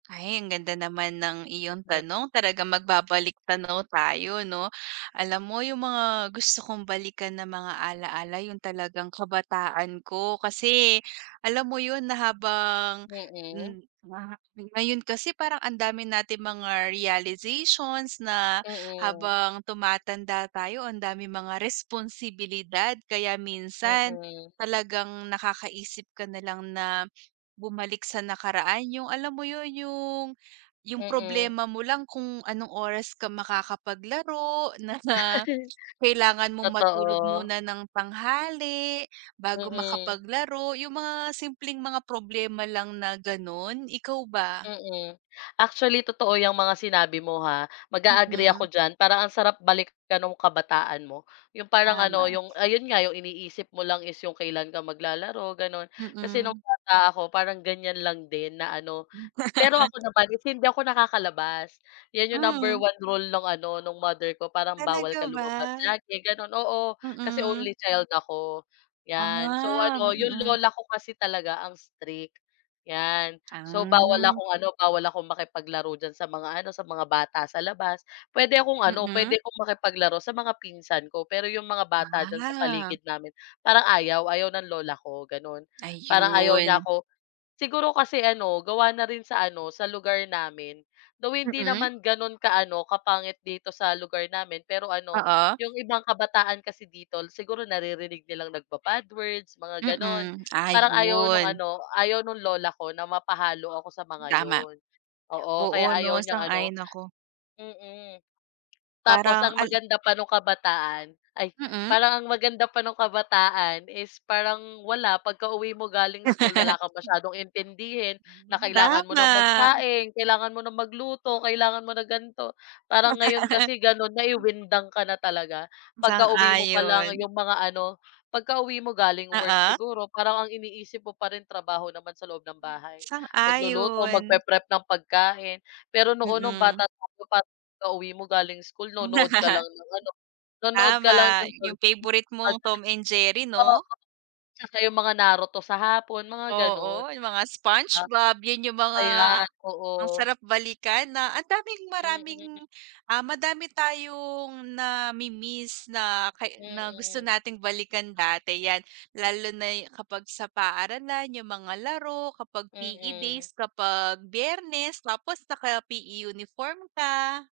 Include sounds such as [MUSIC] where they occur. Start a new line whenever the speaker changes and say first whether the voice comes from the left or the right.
right: Ay, ang ganda naman ng iyong
left: Mm.
right: tanong, talagang magbabalik-tanaw tayo 'no? Alam mo, yung mga gusto kong balikan na mga alaala yung talagang kabataan ko. Kasi alam mo yun na habang,
left: Mm.
right: hmm, na ngayon kasi parang ang dami nating mga realizations na
left: Mm.
right: habang tumatanda tayo ang daming mga responsibilidad. Kaya minsan,
left: Mm.
right: talagang nakakaisip ka na lang na bumalik sa nakaraan. Yung alam mo yun yung yung
left: Mm.
right: problema mo lang kung anong oras ka makakapaglaro, na na
left: [LAUGHS]
right: kailangan mong matulog
left: Totoo.
right: muna ng tanghali, bago
left: Mm.
right: makapaglaro yung mga simpleng mga problema lang na ganon. Ikaw ba?
left: Mm. Actually totoo yang mga sinabi mo ha. Mag-a-agree
right: Mm.
left: ako diyan. Parang ang sarap balikan nung kabataan mo. Yung parang ano,
right: Tama.
left: yung ayun nga, yung iniisip mo lang is yung kailan ka maglalaro, ganun. Kasi nung
right: Mm.
left: bata ako parang ganyan lang din na ano. Pero
right: [LAUGHS]
left: ako naman hindi ako nakakalabas, yun yung number
right: Mm.
left: 1 rule nung ano, nung mother ko parang bawal
right: Talaga
left: ka
right: ba?
left: lumabas lagi, ganun oo, kasi
right: Mm.
left: only child ako, yan. So,
right: Ah,
left: ano yung
right: mm.
left: lola ko kasi talaga ang strict, yan. So bawal
right: Hmm.
left: akong ano bawal akong makipaglaro diyan sa mga ano, sa mga bata sa labas. Pwede akong ano,
right: Mm.
left: pwede akong makipaglaro sa mga pinsan ko. Pero yung mga bata diyan sa
right: Ah.
left: paligid namin, parang ayaw. Ayaw ng lola ko ganun. Parang ayaw niya
right: Ayun.
left: ko siguro kasi ano gawa na rin sa ano, sa lugar namin. Though hindi
right: Mm.
left: naman ganun ka-ano, kapangit dito sa lugar namin, pero ano
right: Oo.
left: yung ibang kabataan kasi dito siguro naririnig nilang nagba-bad words, mga ganun.
right: Mm,
left: Parang ayaw nung
right: ayun.
left: ano, ayaw nung lola ko na mapahalo ako sa mga
right: Tama.
left: yun. Oo,
right: Oo
left: kaya
right: 'no,
left: ayaw niyang ano
right: sang-ayon ako.
left: mm. Tapos
right: Parang
left: ang
right: al
left: maganda pa nung kabataan ay
right: Mm.
left: parang ang maganda pa nung kabataan is parang, wala, pagkauwi mo galing school, wala
right: [LAUGHS]
left: kang masyadong intindihin na kailangan mo nang
right: Tama.
left: magsaing, kailangan mo nang magluto, kailangan mo na ganito. Parang ngayon
right: [LAUGHS]
left: kasi, gano'n, ay, windang ka na talaga. Pagkauwi mo pa lang,
right: Sang-ayon.
left: yung mga ano, pagkauwi mo galing work,
right: Oo.
left: siguro parang ang iniisip mo pa rin trabaho naman sa loob ng bahay, magluluto
right: Sang-ayon.
left: mag-pre-prep ng pagkain. Pero noon nung
right: Mm.
left: bata tayo pagka-uwi mo galing school, nonood ka lang
right: [LAUGHS]
left: ng ano, nonood ka lang ng
right: Tama, yung favorite mong,
left: [UNINTELLIGIBLE]
right: "Tom and Jerry"
left: Oo,
right: 'no?
left: tsaka yung mga Naruto sa hapon mga ganon,
right: Oo,
left: 'di
right: yung mga
left: ba?
right: "Spongebob" yun yung mga,
left: Ayan,
right: ang
left: oo.
right: sarap balikan na ang daming maraming,
left: Mm.
right: ah, madami tayong nami-miss na kay na gusto
left: Mm.
right: nating balikan dati yan. Lalo na'y kapag sa paaralan, yung mga laro kapag PE
left: Mm.
right: days, kapag Biyernes, tapos naka-PE uniform ka.